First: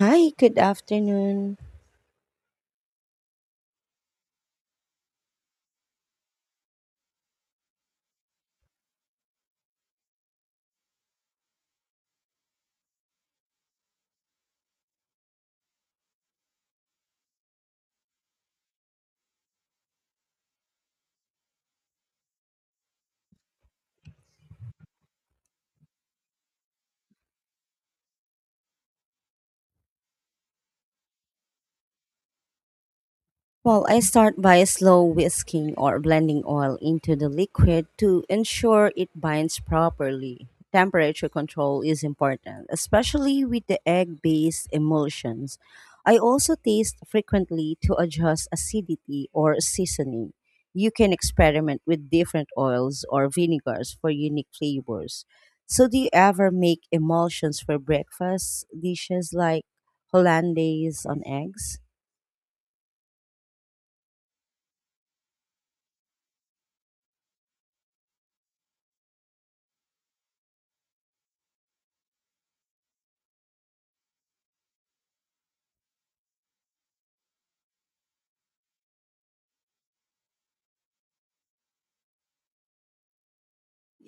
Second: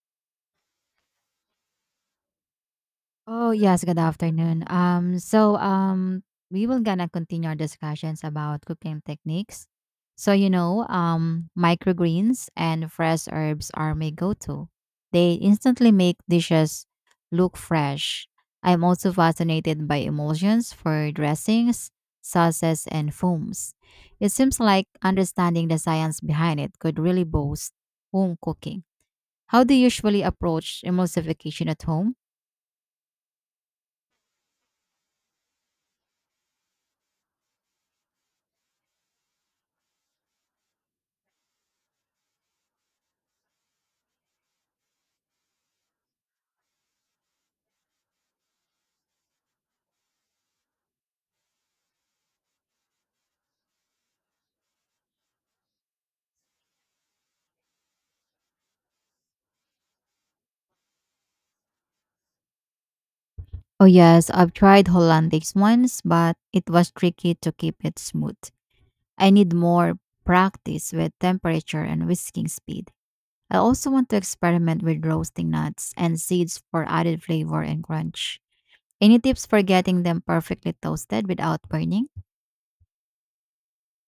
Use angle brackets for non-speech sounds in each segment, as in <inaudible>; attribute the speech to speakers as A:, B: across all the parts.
A: Hi, good afternoon.
B: Oh, yes, good afternoon. We will gonna continue our discussions about cooking techniques. Microgreens and fresh herbs are my go-to. They instantly make dishes look fresh. I'm also fascinated by emulsions for dressings, sauces, and foams. It seems like understanding the science behind it could really boost home cooking. How do you usually approach emulsification at home?
A: Well, I start by slow whisking or blending oil into the liquid to ensure it binds properly. Temperature control is important, especially with the egg based emulsions. I also taste frequently to adjust acidity or seasoning. You can experiment with different oils or vinegars for unique flavors. So, do you ever make emulsions for breakfast dishes like hollandaise on eggs?
B: Oh yes, I've tried Hollandics once, but it was tricky to keep it smooth. I need more practice with temperature and whisking speed. I also want to experiment with roasting nuts and seeds for added flavor and crunch. Any tips for getting them perfectly toasted without burning?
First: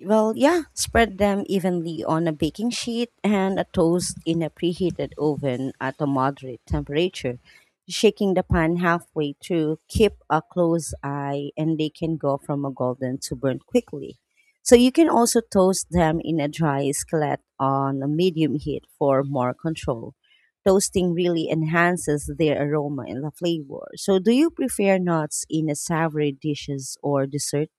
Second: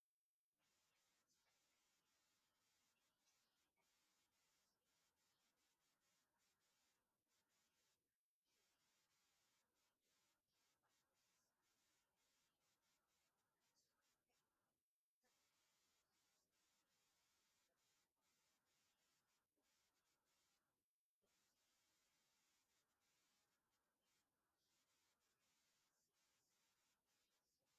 A: Well, yeah, spread them evenly on a baking sheet and a toast in a preheated oven at a moderate temperature. Shaking the pan halfway through, keep a close eye, and they can go from a golden to burnt quickly. So you can also toast them in a dry skillet on a medium heat for more control. Toasting really enhances their aroma and the flavor. So, do you prefer nuts in a savory dishes or desserts?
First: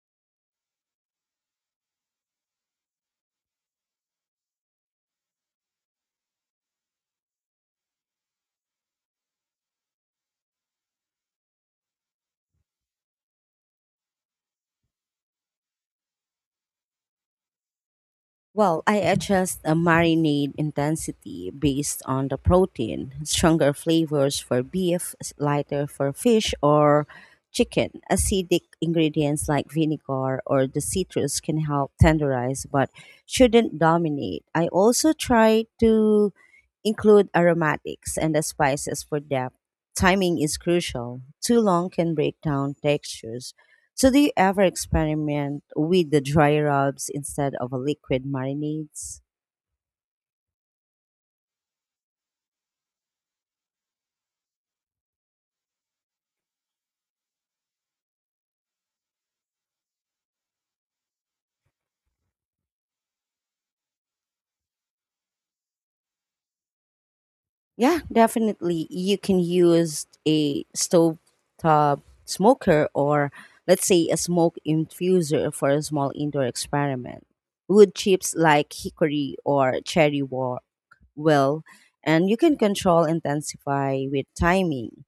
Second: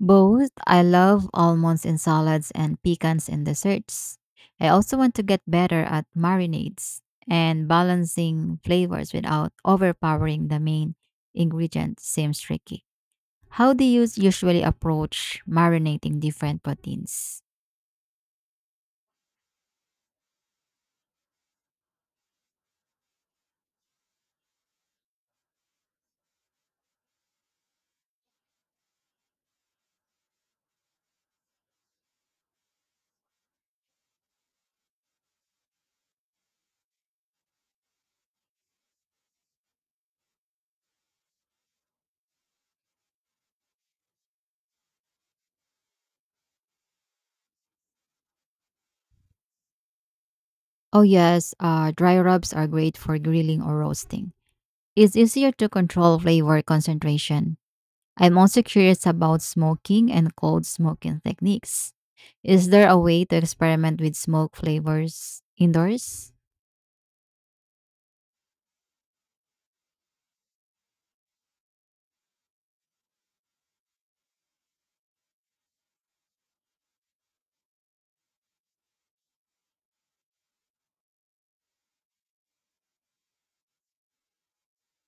B: Both. I love almonds in salads and pecans in desserts. I also want to get better at marinades and balancing flavors without overpowering the main ingredient seems tricky. How do you usually approach marinating different proteins?
A: Well, I adjust a marinade intensity based on the protein. Stronger flavors for beef, lighter for fish or chicken. Acidic ingredients like vinegar or the citrus can help tenderize but shouldn't dominate. I also try to include aromatics and the spices for depth. Timing is crucial. Too long can break down textures. So, do you ever experiment with the dry rubs instead of a liquid marinades?
B: Oh yes, dry rubs are great for grilling or roasting. It's easier to control flavor concentration. I'm also curious about smoking and cold smoking techniques. Is there a way to experiment with smoke flavors indoors?
A: Yeah, definitely. You can use a stovetop smoker or, let's say, a smoke infuser for a small indoor experiment. Wood chips like hickory or cherry work well, and you can control intensify with timing.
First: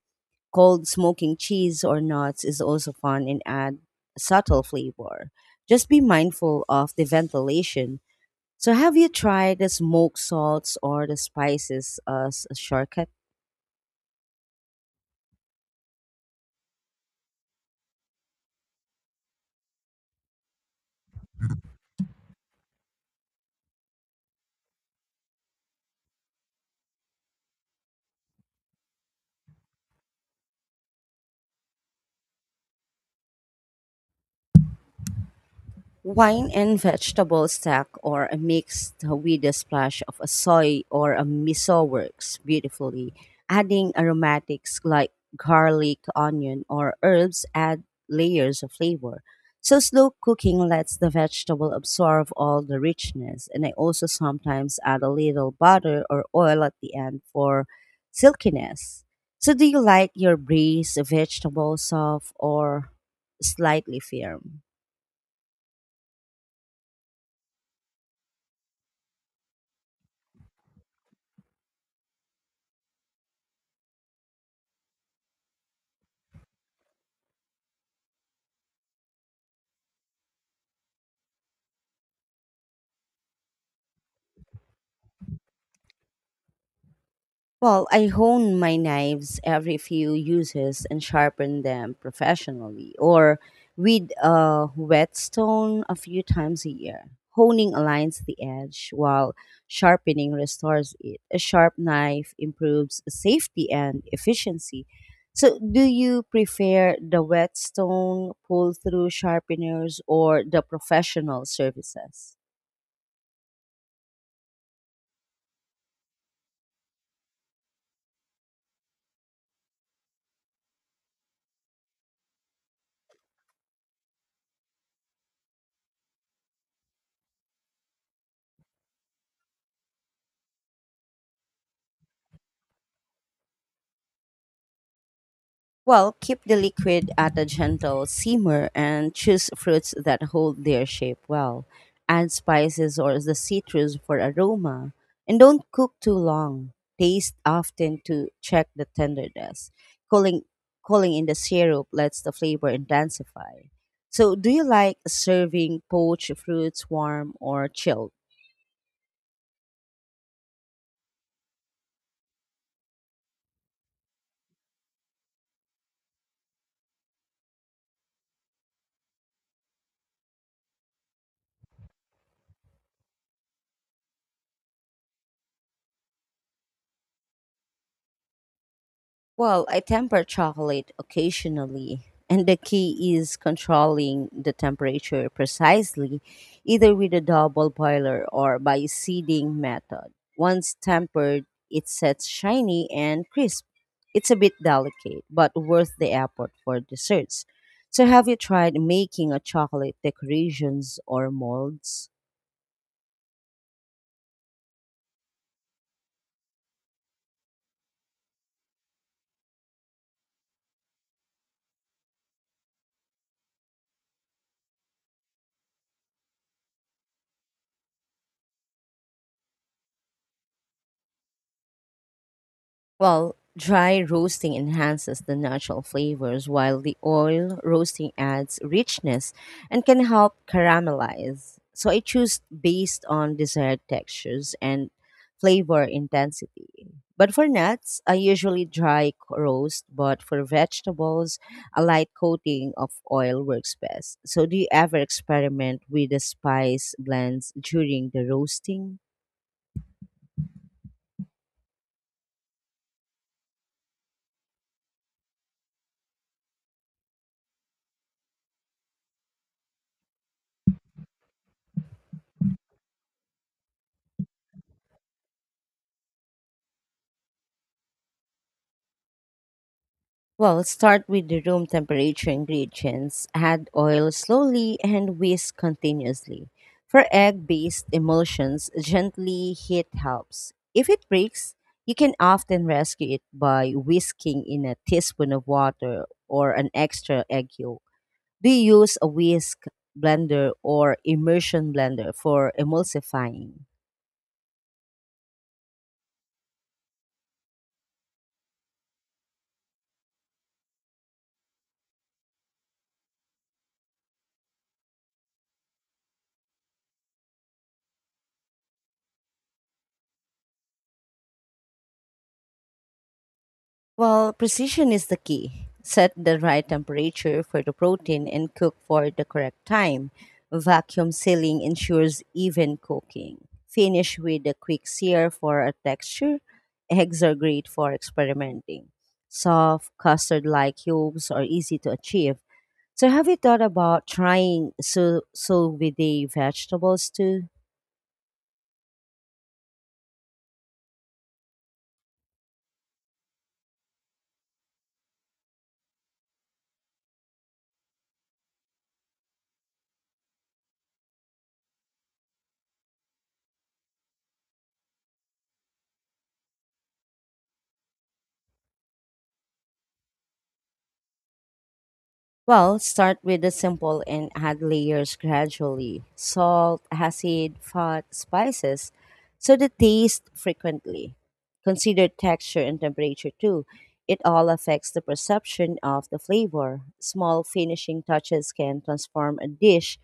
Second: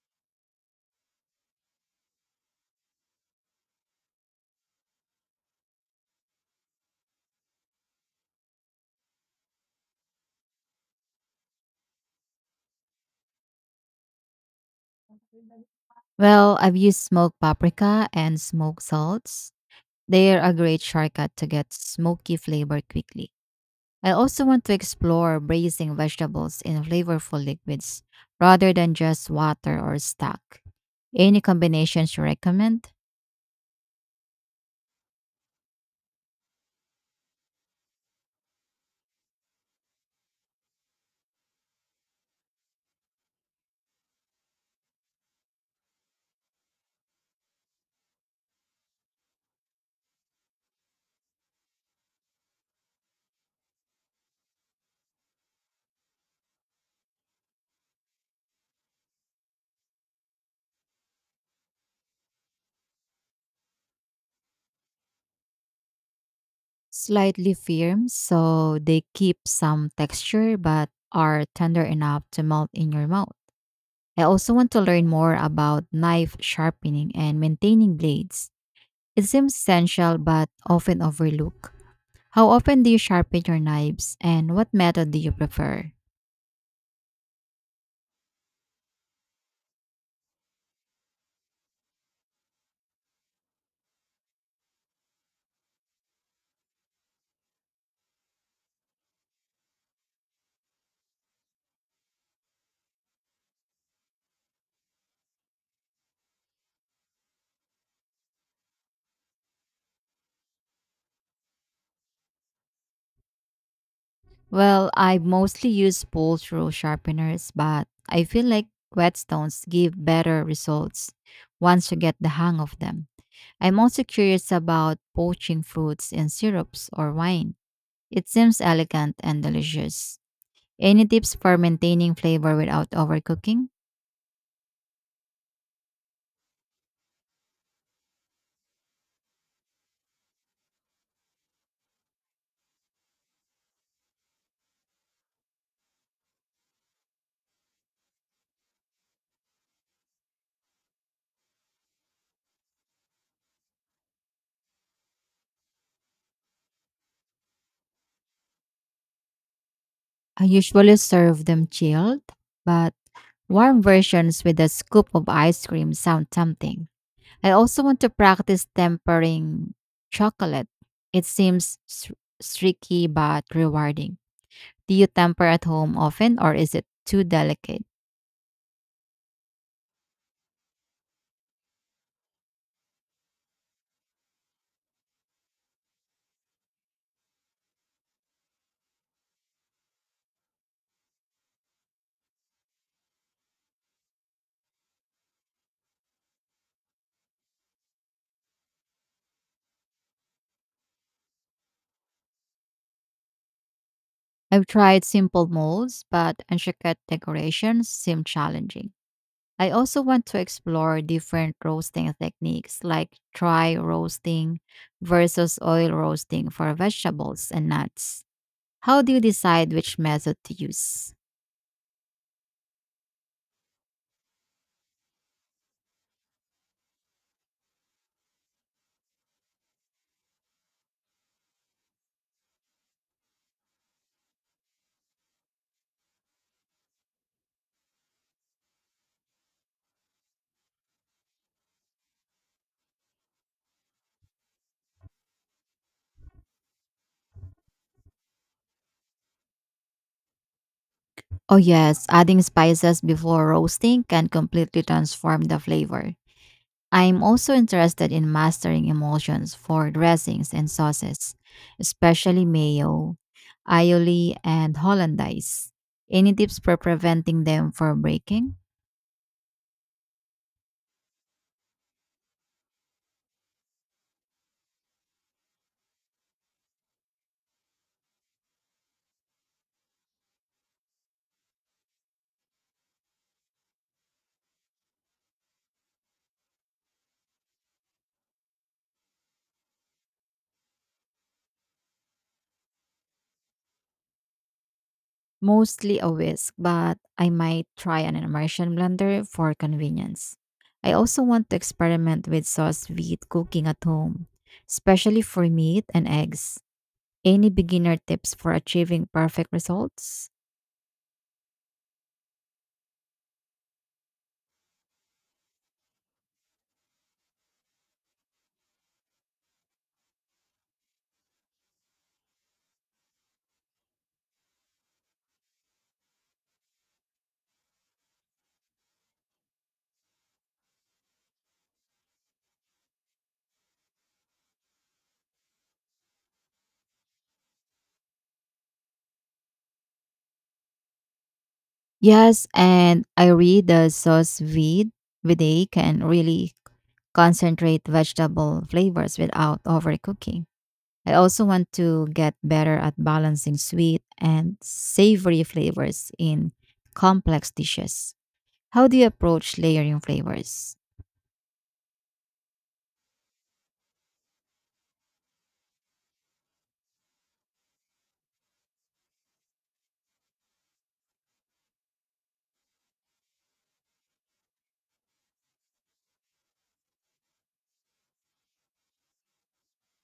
A: Cold smoking cheese or nuts is also fun and add a subtle flavor. Just be mindful of the ventilation. So have you tried the smoked salts or the spices as a shortcut?
B: Well, I've used smoked paprika and smoked salts. They are a great shortcut to get smoky flavor quickly. I also want to explore braising vegetables in flavorful liquids rather than just water or stock. Any combinations you recommend?
A: Wine and vegetable stack or a mixed with a splash of a soy or a miso works beautifully. Adding aromatics like garlic, onion, or herbs add layers of flavor. So slow cooking lets the vegetable absorb all the richness, and I also sometimes add a little butter or oil at the end for silkiness. So do you like your braised vegetable soft or slightly firm?
B: Slightly firm, so they keep some texture but are tender enough to melt in your mouth. I also want to learn more about knife sharpening and maintaining blades. It seems essential but often overlooked. How often do you sharpen your knives and what method do you prefer?
A: Well, I hone my knives every few uses and sharpen them professionally or with a whetstone a few times a year. Honing aligns the edge while sharpening restores it. A sharp knife improves safety and efficiency. So, do you prefer the whetstone pull through sharpeners or the professional services?
B: Well, I mostly use pull through sharpeners, but I feel like whetstones give better results once you get the hang of them. I'm also curious about poaching fruits in syrups or wine. It seems elegant and delicious. Any tips for maintaining flavor without overcooking?
A: Well, keep the liquid at a gentle simmer and choose fruits that hold their shape well. Add spices or the citrus for aroma and don't cook too long. Taste often to check the tenderness. Cooling, cooling in the syrup lets the flavor intensify. So, do you like serving poached fruits warm or chilled?
B: I usually serve them chilled, but warm versions with a scoop of ice cream sound tempting. I also want to practice tempering chocolate. It seems tricky but rewarding. Do you temper at home often or is it too delicate?
A: Well, I temper chocolate occasionally, and the key is controlling the temperature precisely, either with a double boiler or by seeding method. Once tempered, it sets shiny and crisp. It's a bit delicate, but worth the effort for desserts. So, have you tried making a chocolate decorations or molds?
B: I've tried simple molds, but intricate decorations seem challenging. I also want to explore different roasting techniques like dry roasting versus oil roasting for vegetables and nuts. How do you decide which method to use?
A: Well, dry roasting enhances the natural flavors while the oil roasting adds richness and can help caramelize. So I choose based on desired textures and flavor intensity. But for nuts, I usually dry roast, but for vegetables, a light coating of oil works best. So do you ever experiment with the spice blends during the roasting?
B: Oh, yes, adding spices before roasting can completely transform the flavor. I'm also interested in mastering emulsions for dressings and sauces, especially mayo, aioli, and hollandaise. Any tips for preventing them from breaking?
A: Well, let's start with the room temperature ingredients. Add oil slowly and whisk continuously. For egg based emulsions, gently heat helps. If it breaks, you can often rescue it by whisking in a teaspoon of water or an extra egg yolk. Do you use a whisk blender or immersion blender for emulsifying?
B: Mostly a whisk, but I might try an immersion blender for convenience. I also want to experiment with sauce vide cooking at home, especially for meat and eggs. Any beginner tips for achieving perfect results?
A: Well, precision is the key. Set the right temperature for the protein and cook for the correct time. Vacuum sealing ensures even cooking. Finish with a quick sear for a texture. Eggs are great for experimenting. Soft, custard like cubes are easy to achieve. So, have you thought about trying sous vide vegetables too?
B: Yes, and I read the sauce vide can really concentrate vegetable flavors without overcooking. I also want to get better at balancing sweet and savory flavors in complex dishes. How do you approach layering flavors?
A: Well, start with the simple and add layers gradually. Salt, acid, fat, spices, so the taste frequently. Consider texture and temperature too. It all affects the perception of the flavor. Small finishing touches can transform a dish.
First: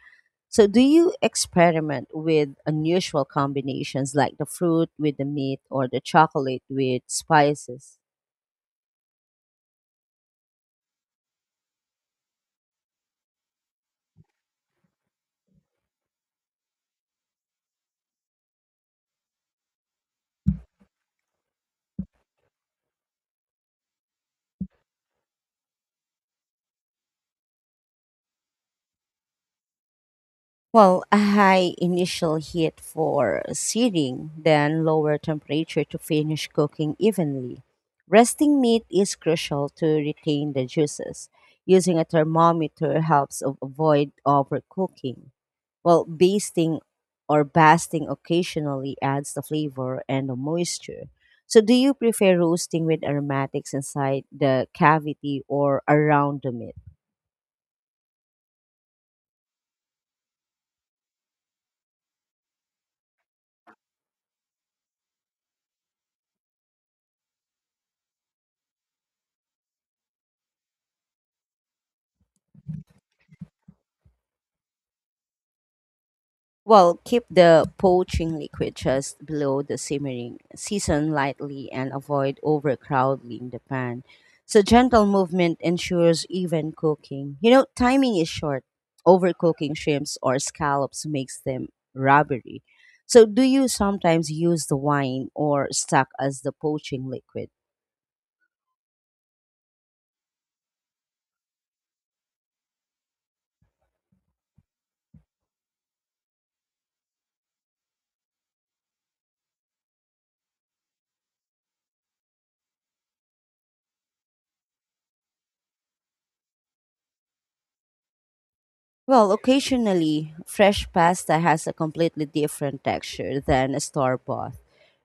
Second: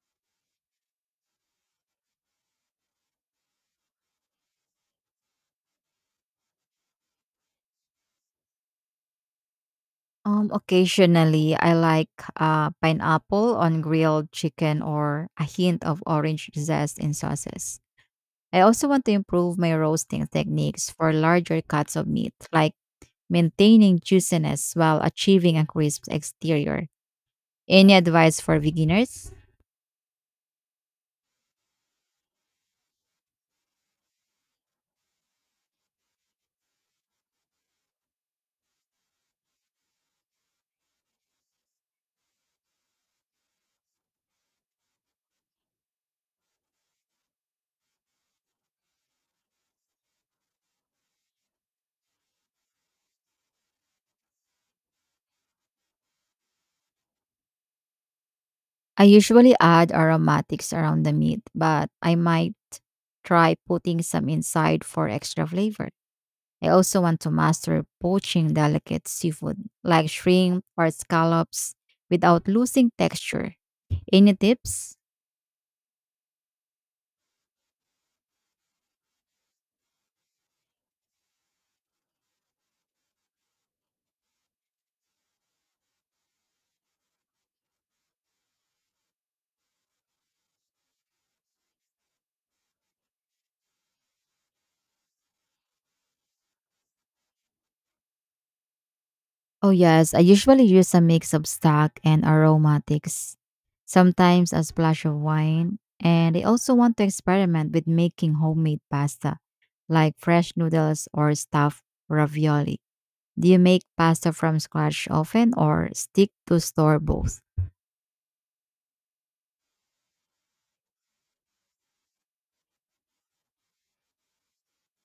A: So, do you experiment with unusual combinations like the fruit with the meat or the chocolate with spices?
B: Occasionally, I like pineapple on grilled chicken or a hint of orange zest in sauces. I also want to improve my roasting techniques for larger cuts of meat, like maintaining juiciness while achieving a crisp exterior. Any advice for beginners?
A: Well, a high initial heat for searing, then lower temperature to finish cooking evenly. Resting meat is crucial to retain the juices. Using a thermometer helps avoid overcooking. Well, basting or basting occasionally adds the flavor and the moisture. So, do you prefer roasting with aromatics inside the cavity or around the meat?
B: I usually add aromatics around the meat, but I might try putting some inside for extra flavor. I also want to master poaching delicate seafood like shrimp or scallops without losing texture. Any tips?
A: Well, keep the poaching liquid just below the simmering. Season lightly and avoid overcrowding the pan. So gentle movement ensures even cooking. You know, timing is short. Overcooking shrimps or scallops makes them rubbery. So do you sometimes use the wine or stock as the poaching liquid?
B: Oh, yes. I usually use a mix of stock and aromatics, sometimes a splash of wine. And I also want to experiment with making homemade pasta, like fresh noodles or stuffed ravioli. Do you make pasta from scratch often or stick to store both?
A: Well, occasionally, fresh pasta has a completely different texture than a store bought.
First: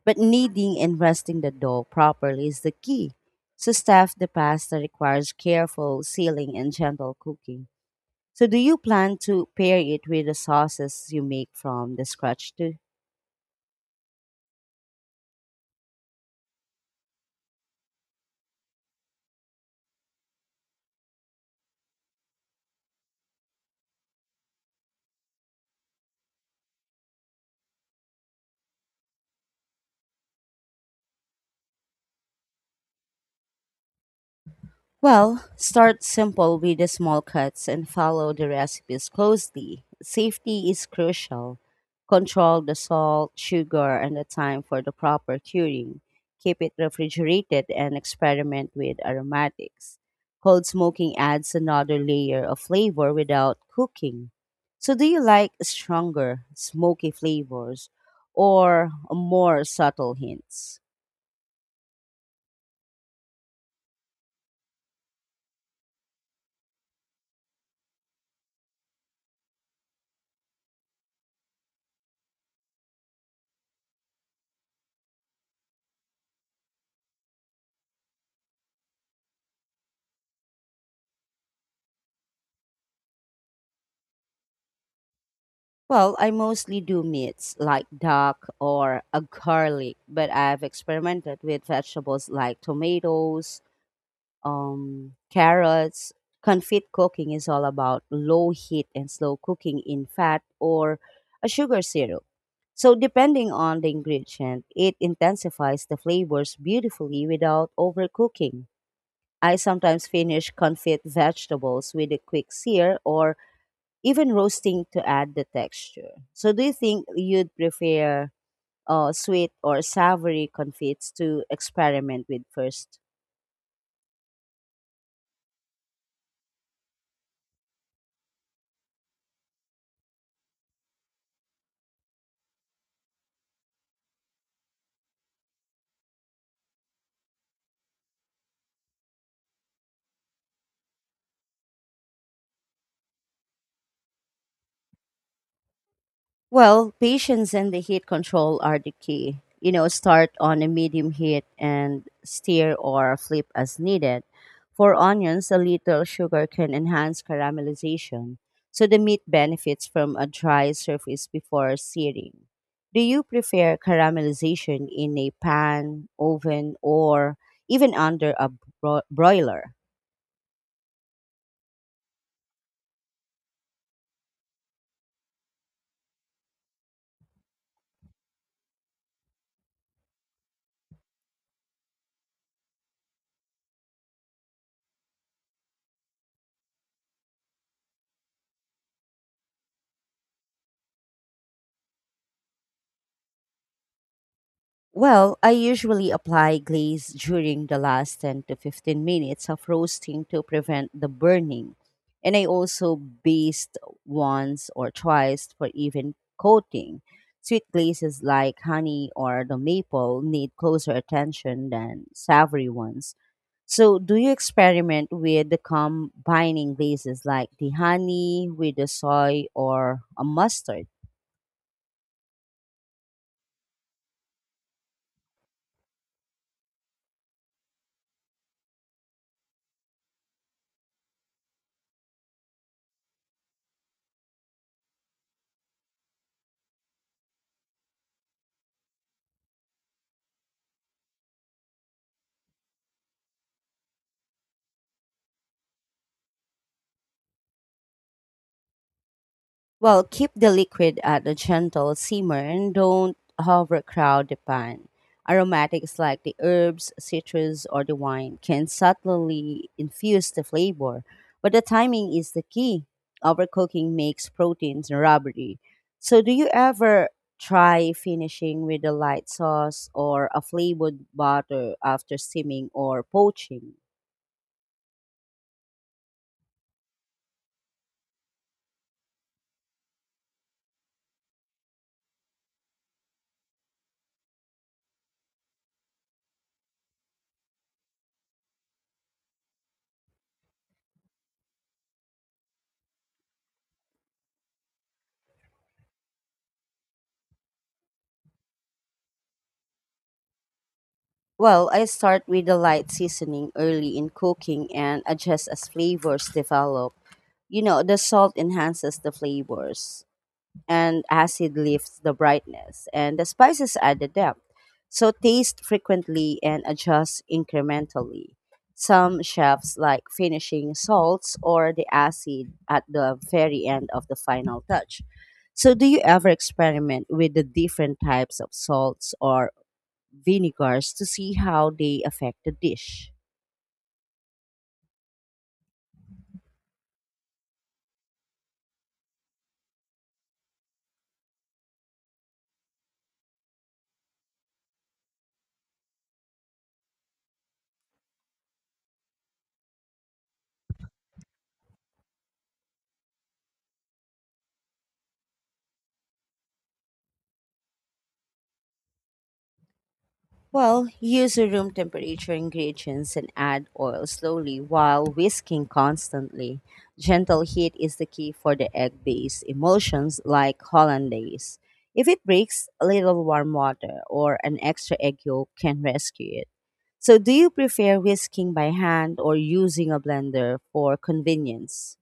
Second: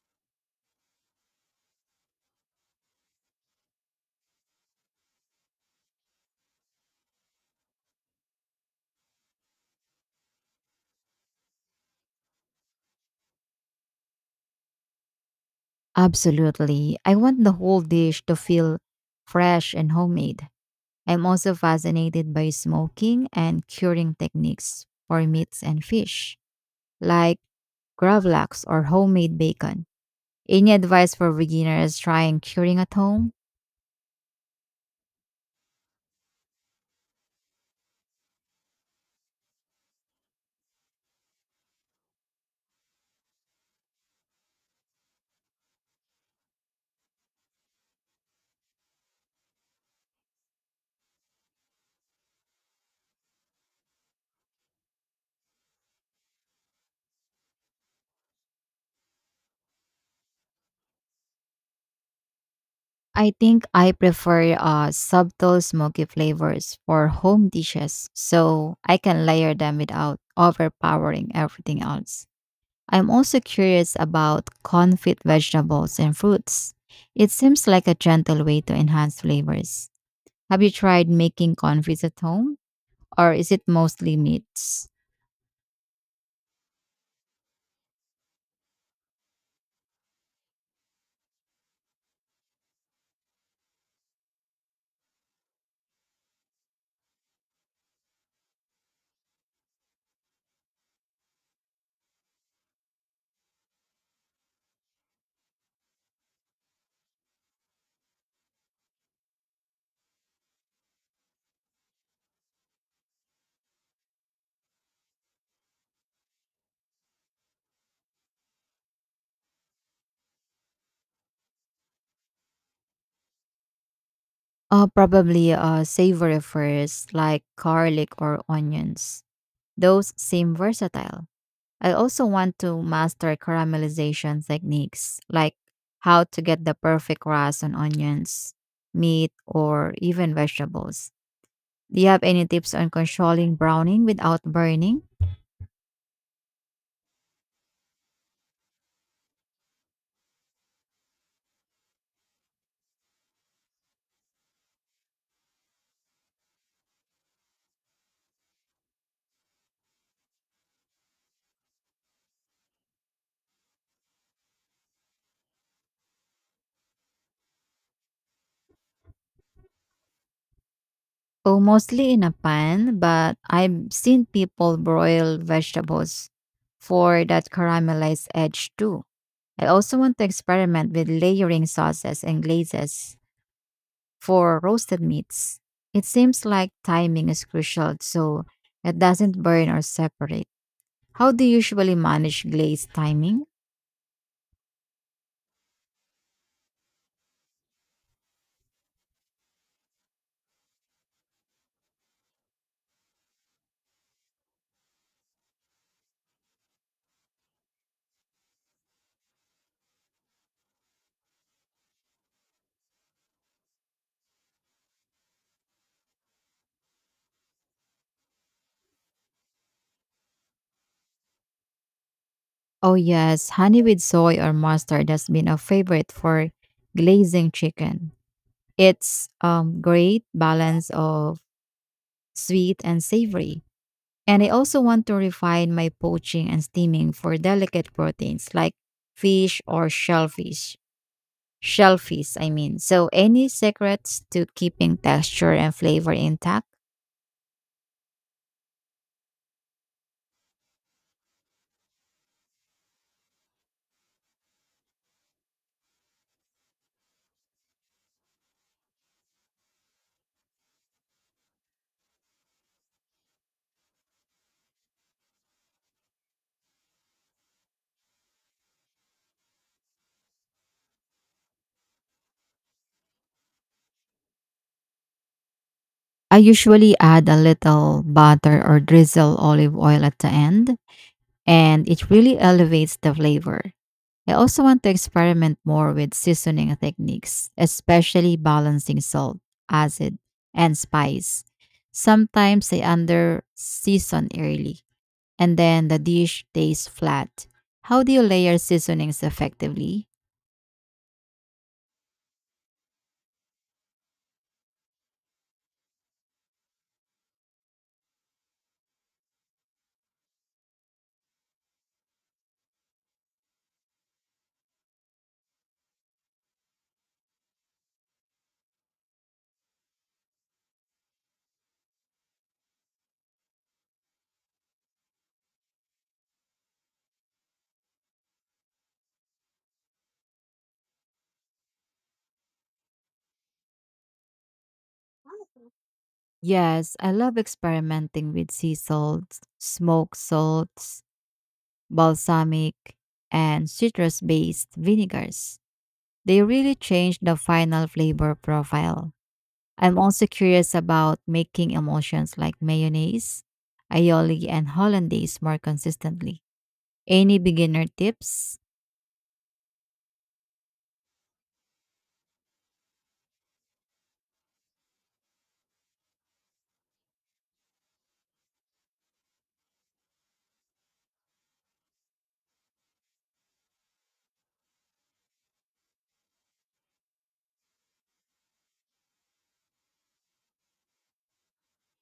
A: But kneading and resting the dough properly is the key. So, staff the pasta requires careful sealing and gentle cooking. So, do you plan to pair it with the sauces you make from the scratch too?
B: Absolutely. I want the whole dish to feel fresh and homemade. I'm also fascinated by smoking and curing techniques for meats and fish like gravlax, or homemade bacon. Any advice for beginners trying curing at home?
A: Well, start simple with the small cuts and follow the recipes closely. Safety is crucial. Control the salt, sugar, and the time for the proper curing. Keep it refrigerated and experiment with aromatics. Cold smoking adds another layer of flavor without cooking. So, do you like stronger, smoky flavors or more subtle hints?
B: I think I prefer subtle smoky flavors for home dishes so I can layer them without overpowering everything else. I'm also curious about confit vegetables and fruits. It seems like a gentle way to enhance flavors. Have you tried making confits at home or is it mostly meats?
A: Well, I mostly do meats like duck or a garlic, but I've experimented with vegetables like tomatoes, carrots. Confit cooking is all about low heat and slow cooking in fat or a sugar syrup. So, depending on the ingredient, it intensifies the flavors beautifully without overcooking. I sometimes finish confit vegetables with a quick sear or even roasting to add the texture. So, do you think you'd prefer sweet or savory confites to experiment with first?
B: Probably savory first, like garlic or onions. Those seem versatile. I also want to master caramelization techniques, like how to get the perfect crust on onions, meat, or even vegetables. Do you have any tips on controlling browning without burning?
A: Well, patience and the heat control are the key. You know, start on a medium heat and stir or flip as needed. For onions, a little sugar can enhance caramelization, so the meat benefits from a dry surface before searing. Do you prefer caramelization in a pan, oven, or even under a broiler?
B: Oh, mostly in a pan, but I've seen people broil vegetables for that caramelized edge too. I also want to experiment with layering sauces and glazes for roasted meats. It seems like timing is crucial so it doesn't burn or separate. How do you usually manage glaze timing?
A: Well, I usually apply glaze during the last 10 to 15 minutes of roasting to prevent the burning. And I also baste once or twice for even coating. Sweet glazes like honey or the maple need closer attention than savory ones. So, do you experiment with the combining glazes like the honey with the soy or a mustard?
B: Oh, yes, honey with soy or mustard has been a favorite for glazing chicken. It's great balance of sweet and savory. And I also want to refine my poaching and steaming for delicate proteins like fish or shellfish. Shellfish, I mean. So, any secrets to keeping texture and flavor intact?
A: Well, keep the liquid at a gentle simmer and don't overcrowd the pan. Aromatics like the herbs, citrus, or the wine can subtly infuse the flavor, but the timing is the key. Overcooking makes proteins rubbery. So, do you ever try finishing with a light sauce or a flavored butter after steaming or poaching?
B: I usually add a little butter or drizzle olive oil at the end, and it really elevates the flavor. I also want to experiment more with seasoning techniques, especially balancing salt, acid, and spice. Sometimes I under season early, and then the dish tastes flat. How do you layer seasonings effectively?
A: Well, I start with a light seasoning early in cooking and adjust as flavors develop. You know, the salt enhances the flavors and acid lifts the brightness and the spices add the depth, so taste frequently and adjust incrementally. Some chefs like finishing salts or the acid at the very end of the final touch. So do you ever experiment with the different types of salts or vinegars to see how they affect the dish?
B: Yes, I love experimenting with sea salts, smoke salts, balsamic, and citrus based vinegars. They really change the final flavor profile. I'm also curious about making emulsions like mayonnaise, aioli, and hollandaise more consistently. Any beginner tips?
A: Well, use a room temperature ingredients and add oil slowly while whisking constantly. Gentle heat is the key for the egg based emulsions like hollandaise. If it breaks, a little warm water or an extra egg yolk can rescue it. So, do you prefer whisking by hand or using a blender for convenience?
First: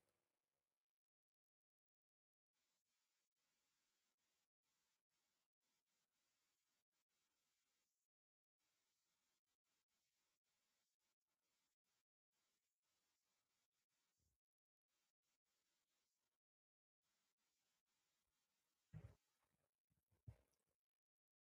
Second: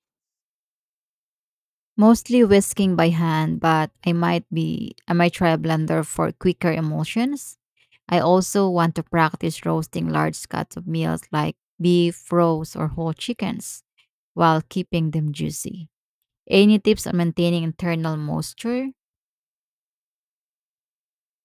B: Mostly whisking by hand, but I might try a blender for quicker emulsions. I also want to practice roasting large cuts of meals like beef, roast, or whole chickens while keeping them juicy. Any tips on maintaining internal moisture?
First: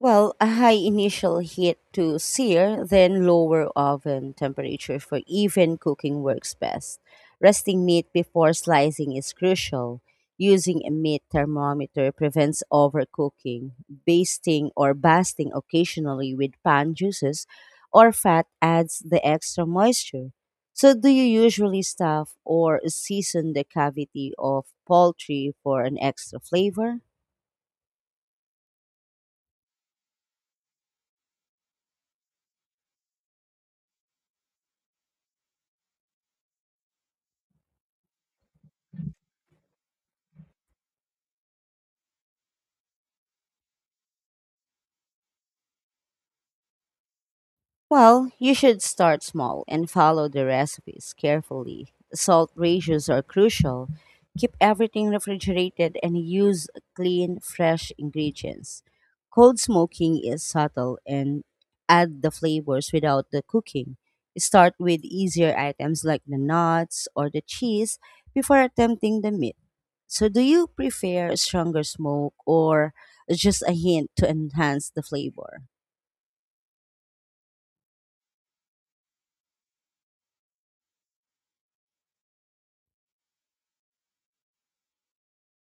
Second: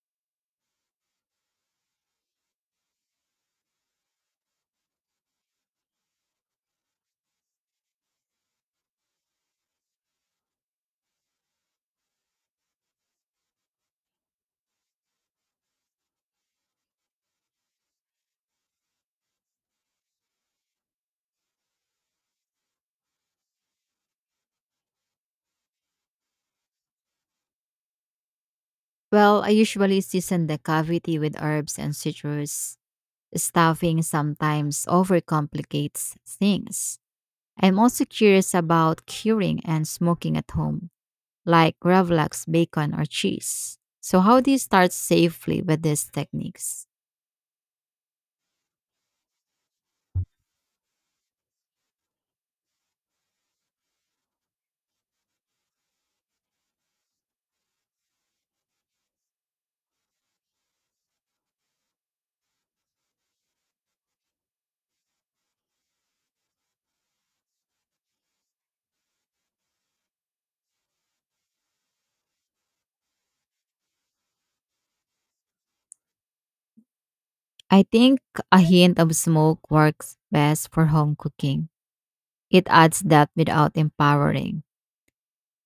A: Well, a high initial heat to sear, then lower oven temperature for even cooking works best. Resting meat before slicing is crucial. Using a meat thermometer prevents overcooking. Basting or basting occasionally with pan juices or fat adds the extra moisture. So, do you usually stuff or season the cavity of poultry for an extra flavor?
B: Well, I usually season the cavity with herbs and citrus. Stuffing sometimes overcomplicates things. I'm also curious about curing and smoking at home, like gravlax, bacon, or cheese. So, how do you start safely with these techniques?
A: Well, you should start small and follow the recipes carefully. Salt ratios are crucial. Keep everything refrigerated and use clean, fresh ingredients. Cold smoking is subtle and add the flavors without the cooking. Start with easier items like the nuts or the cheese before attempting the meat. So, do you prefer stronger smoke or just a hint to enhance the flavor?
B: I think a hint of smoke works best for home cooking. It adds depth without empowering.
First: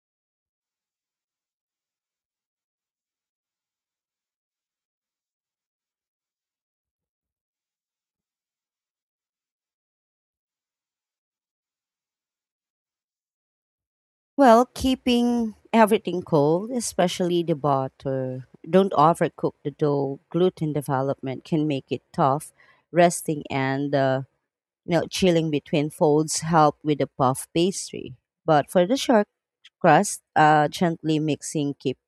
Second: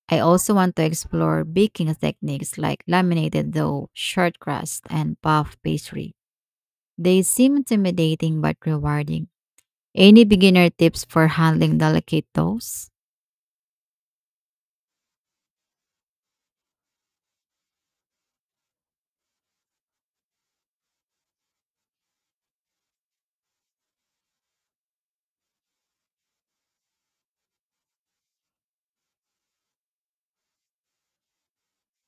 B: I also want to explore baking techniques like laminated dough, short crust, and puff pastry. They seem intimidating but rewarding. Any beginner tips for handling delicate doughs?
A: Well, keeping everything cold, especially the butter. Don't overcook the dough. Gluten development can make it tough. Resting and chilling between folds help with the puff pastry. But for the short crust, gently mixing keeps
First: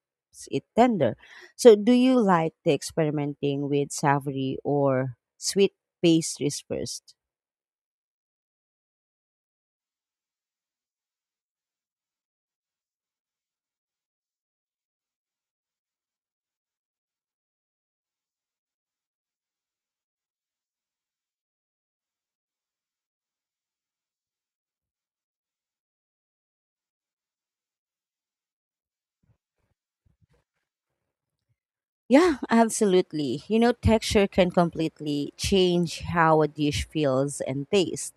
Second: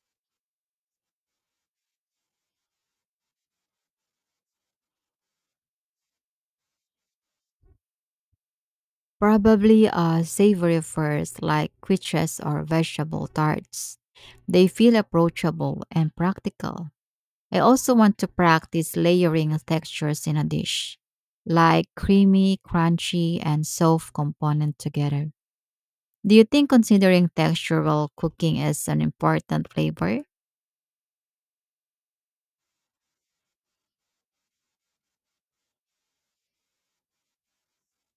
A: it tender. So, do you like the experimenting with savory or sweet pastries first?
B: Probably a savory first, like quiches or vegetable tarts. They feel approachable and practical. I also want to practice layering textures in a dish, like creamy, crunchy, and soft component together. Do you think considering textural cooking is an important flavor?
A: Yeah, absolutely. You know, texture can completely change how a dish feels and tastes.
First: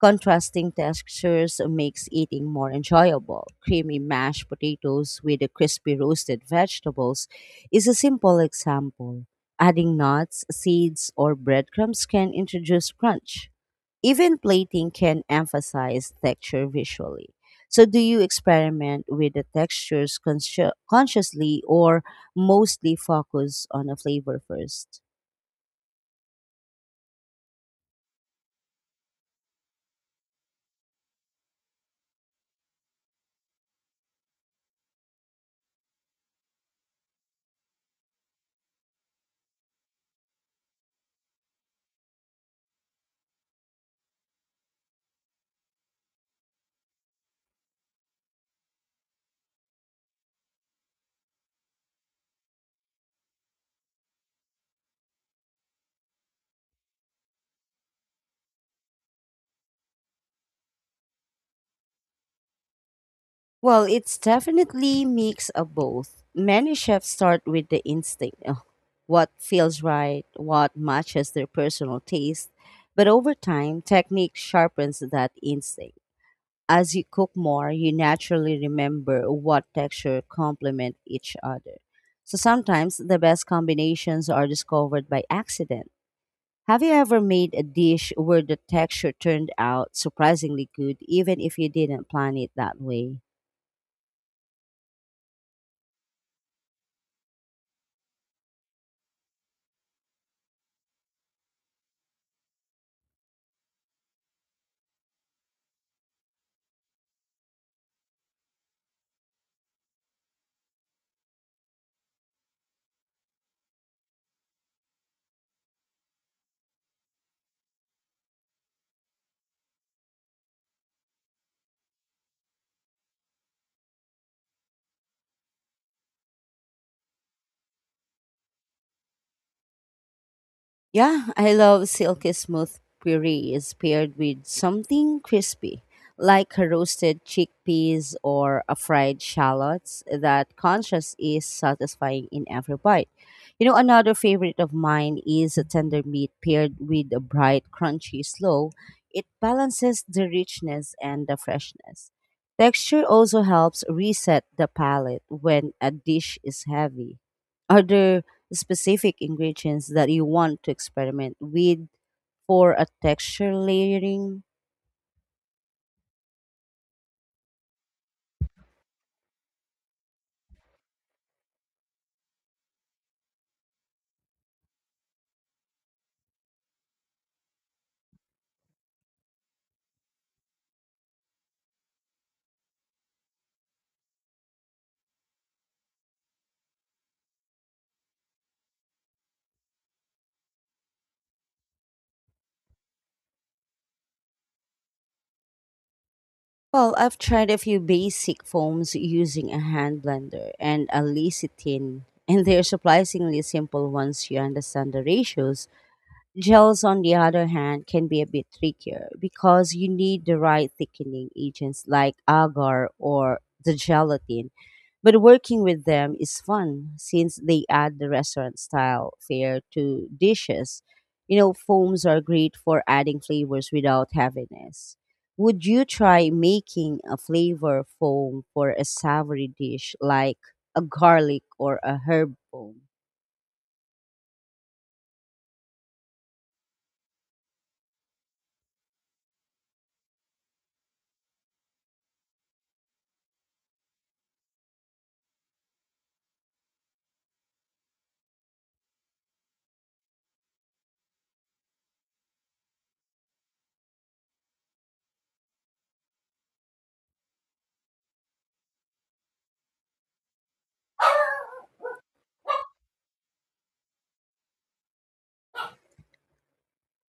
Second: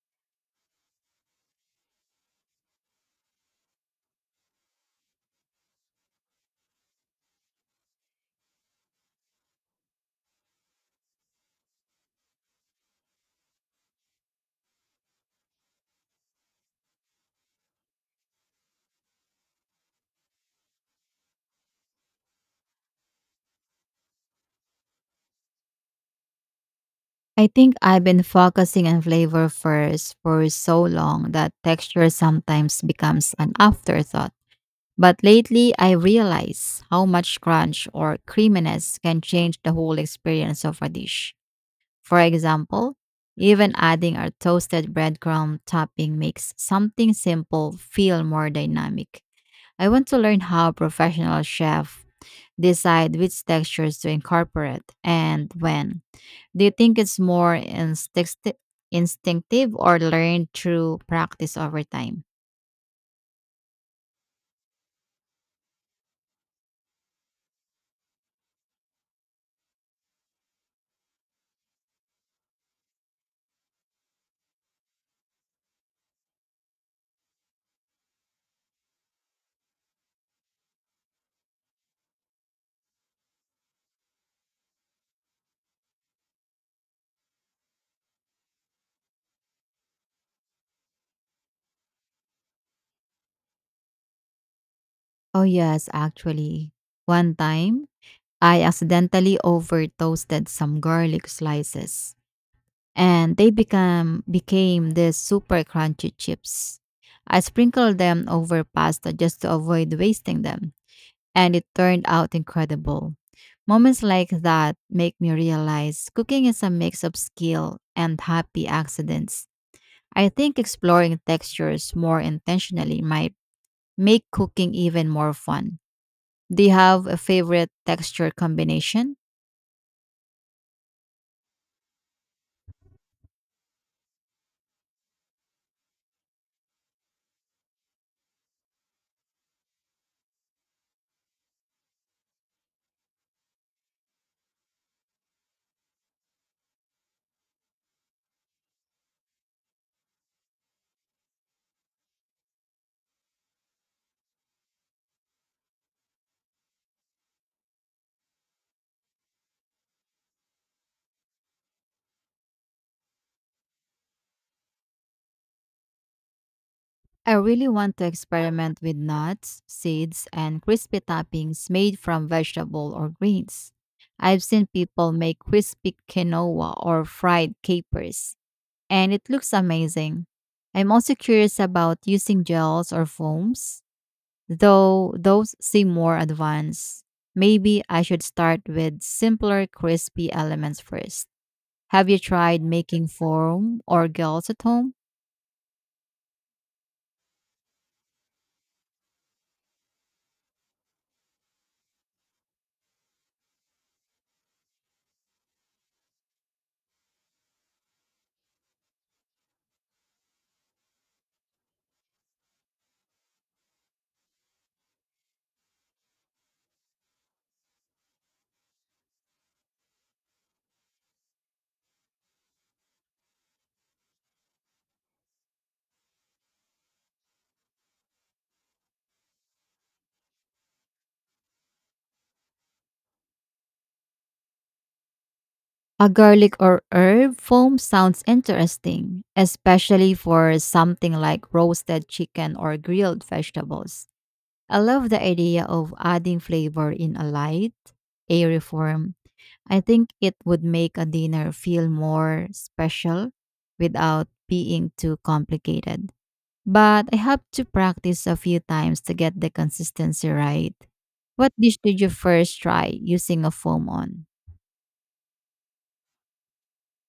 A: Contrasting textures makes eating more enjoyable. Creamy mashed potatoes with the crispy roasted vegetables is a simple example. Adding nuts, seeds, or breadcrumbs can introduce crunch. Even plating can emphasize texture visually. So, do you experiment with the textures consciously or mostly focus on the flavor first?
B: I think I've been focusing on flavor first for so long that texture sometimes becomes an afterthought. But lately, I realize how much crunch or creaminess can change the whole experience of a dish. For example, even adding a toasted breadcrumb topping makes something simple feel more dynamic. I want to learn how professional chefs decide which textures to incorporate and when. Do you think it's more instinctive or learned through practice over time?
A: Well, it's definitely mix of both. Many chefs start with the instinct, of what feels right, what matches their personal taste, but over time, technique sharpens that instinct. As you cook more, you naturally remember what texture complement each other. So sometimes the best combinations are discovered by accident. Have you ever made a dish where the texture turned out surprisingly good even if you didn't plan it that way?
B: Oh, yes, actually. One time, I accidentally over toasted some garlic slices and they become became these super crunchy chips. I sprinkled them over pasta just to avoid wasting them and it turned out incredible. Moments like that make me realize cooking is a mix of skill and happy accidents. I think exploring textures more intentionally might make cooking even more fun. Do you have a favorite texture combination?
A: Yeah, I love silky smooth purees paired with something crispy, like roasted chickpeas or a fried shallots. That contrast is satisfying in every bite. You know, another favorite of mine is a tender meat paired with a bright, crunchy slaw. It balances the richness and the freshness. Texture also helps reset the palate when a dish is heavy. Are there specific ingredients that you want to experiment with for a texture layering?
B: I really want to experiment with nuts, seeds, and crispy toppings made from vegetable or greens. I've seen people make crispy quinoa or fried capers, and it looks amazing. I'm also curious about using gels or foams, though those seem more advanced. Maybe I should start with simpler crispy elements first. Have you tried making foam or gels at home?
A: Well, I've tried a few basic foams using a hand blender and a lecithin, <laughs> and they're surprisingly simple once you understand the ratios. Gels, on the other hand, can be a bit trickier because you need the right thickening agents like agar or the gelatin. But working with them is fun since they add the restaurant style fare to dishes. You know, foams are great for adding flavors without heaviness. Would you try making a flavor foam for a savory dish like a garlic or a herb foam?
B: A garlic or herb foam sounds interesting, especially for something like roasted chicken or grilled vegetables. I love the idea of adding flavor in a light, airy form. I think it would make a dinner feel more special without being too complicated. But I have to practice a few times to get the consistency right. What dish did you first try using a foam on?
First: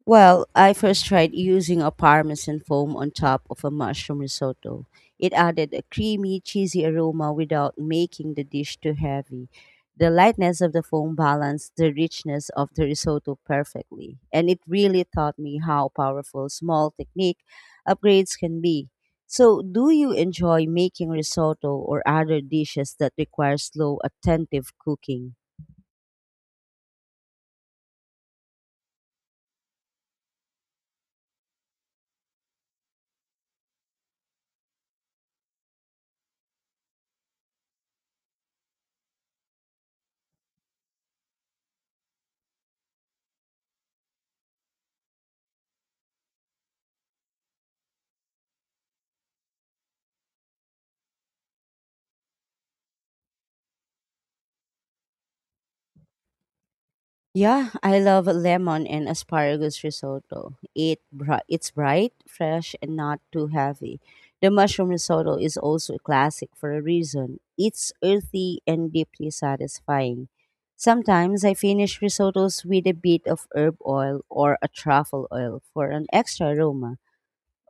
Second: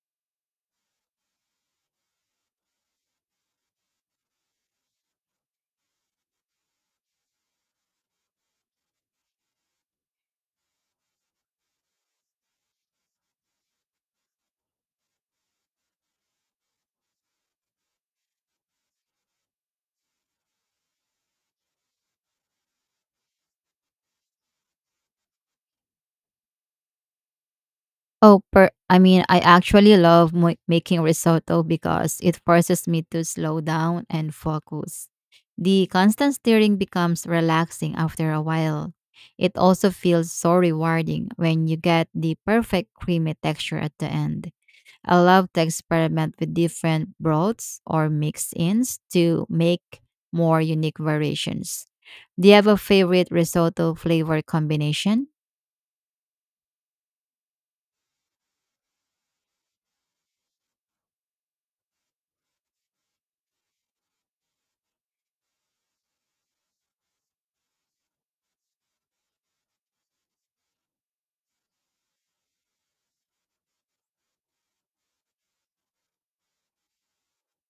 A: Well, I first tried using a parmesan foam on top of a mushroom risotto. It added a creamy, cheesy aroma without making the dish too heavy. The lightness of the foam balanced the richness of the risotto perfectly, and it really taught me how powerful small technique upgrades can be. So, do you enjoy making risotto or other dishes that require slow, attentive cooking?
B: I actually love making risotto because it forces me to slow down and focus. The constant stirring becomes relaxing after a while. It also feels so rewarding when you get the perfect creamy texture at the end. I love to experiment with different broths or mix ins to make more unique variations. Do you have a favorite risotto flavor combination?
A: Yeah, I love lemon and asparagus risotto. It's bright, fresh, and not too heavy. The mushroom risotto is also a classic for a reason. It's earthy and deeply satisfying. Sometimes I finish risottos with a bit of herb oil or a truffle oil for an extra aroma.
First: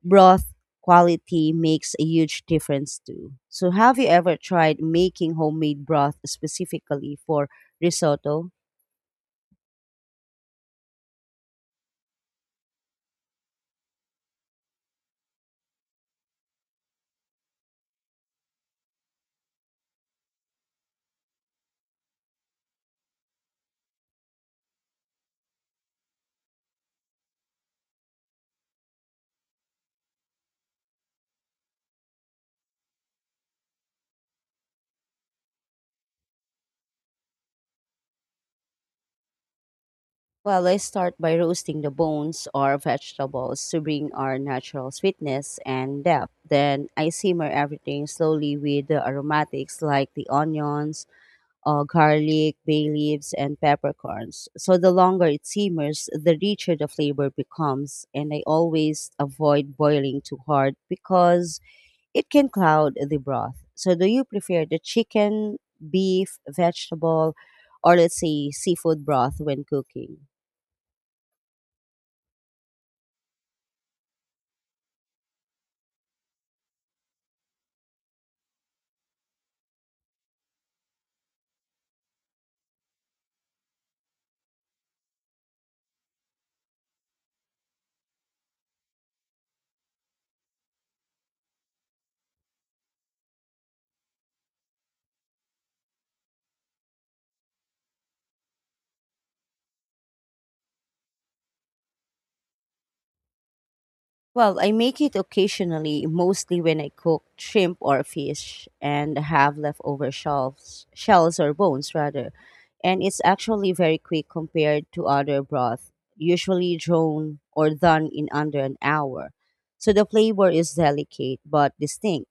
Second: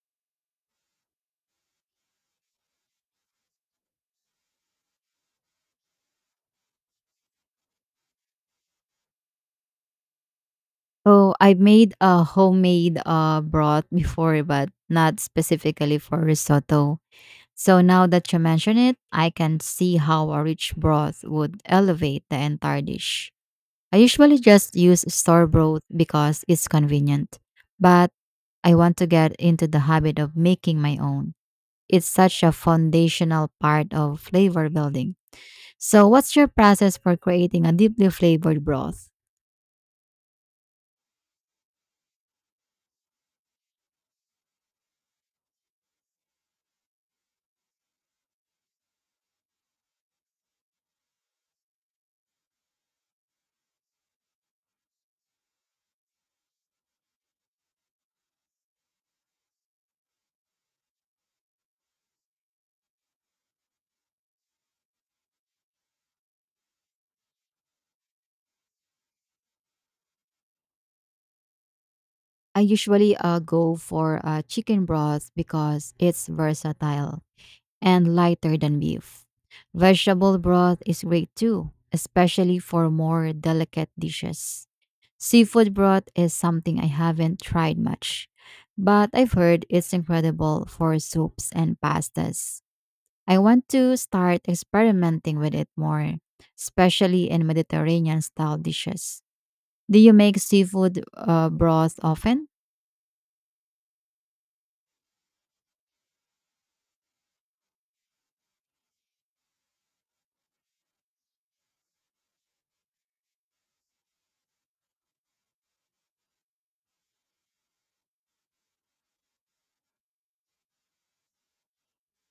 A: Broth quality makes a huge difference too. So, have you ever tried making homemade broth specifically for risotto?
B: Oh, I made a homemade broth before, but not specifically for risotto. So now that you mention it, I can see how a rich broth would elevate the entire dish. I usually just use store broth because it's convenient, but I want to get into the habit of making my own. It's such a foundational part of flavor building. So, what's your process for creating a deeply flavored broth?
A: Well, I start by roasting the bones or vegetables to bring our natural sweetness and depth. Then I simmer everything slowly with the aromatics like the onions, garlic, bay leaves, and peppercorns. So the longer it simmers, the richer the flavor becomes. And I always avoid boiling too hard because it can cloud the broth. So, do you prefer the chicken, beef, vegetable, or let's say seafood broth when cooking?
B: I usually go for chicken broth because it's versatile and lighter than beef. Vegetable broth is great too, especially for more delicate dishes. Seafood broth is something I haven't tried much, but I've heard it's incredible for soups and pastas. I want to start experimenting with it more, especially in Mediterranean style dishes. Do you make seafood broth often?
A: Well, I make it occasionally, mostly when I cook shrimp or fish and have leftover shells or bones rather. And it's actually very quick compared to other broth, usually drawn or done in under an hour. So the flavor is delicate but distinct,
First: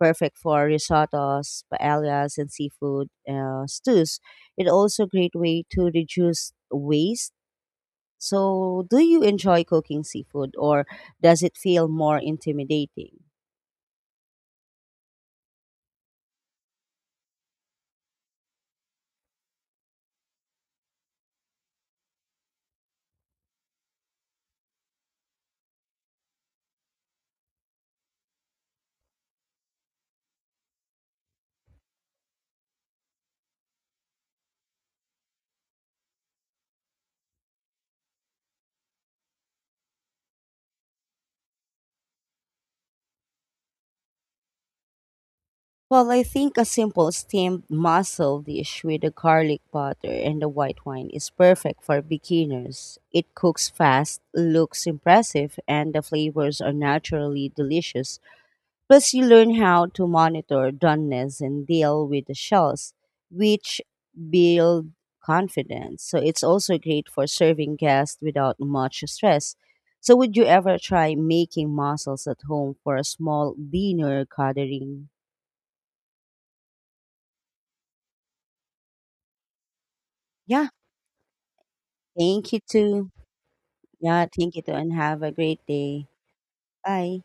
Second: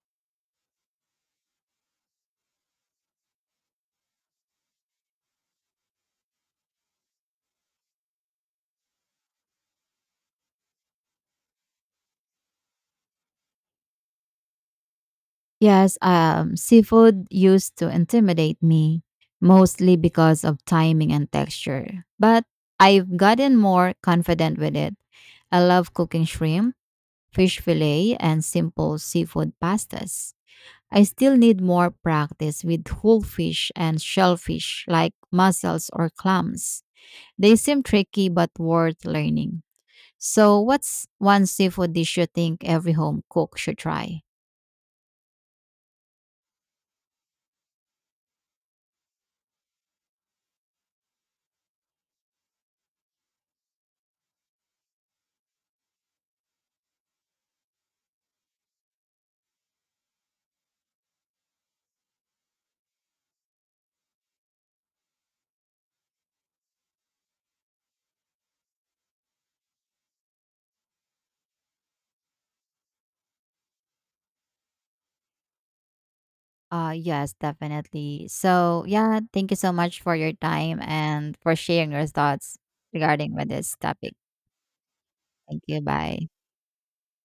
A: perfect for risottos, paellas, and seafood stews. It's also a great way to reduce waste. So, do you enjoy cooking seafood or does it feel more intimidating?
B: Yes, seafood used to intimidate me, mostly because of timing and texture. But I've gotten more confident with it. I love cooking shrimp, fish fillet, and simple seafood pastas. I still need more practice with whole fish and shellfish like mussels or clams. They seem tricky but worth learning. So, what's one seafood dish you think every home cook should try?
A: Well, I think a simple steamed mussel dish with the garlic butter and the white wine is perfect for beginners. It cooks fast, looks impressive, and the flavors are naturally delicious. Plus, you learn how to monitor doneness and deal with the shells, which build confidence. So it's also great for serving guests without much stress. So would you ever try making mussels at home for a small dinner gathering?
B: Yes, definitely. So, yeah, thank you so much for your
A: Yeah.
B: time and for sharing your
A: Thank
B: thoughts
A: you too.
B: regarding with this topic.
A: Yeah, thank you too and have a
B: Thank
A: great
B: you.
A: day.
B: Bye.
A: Bye.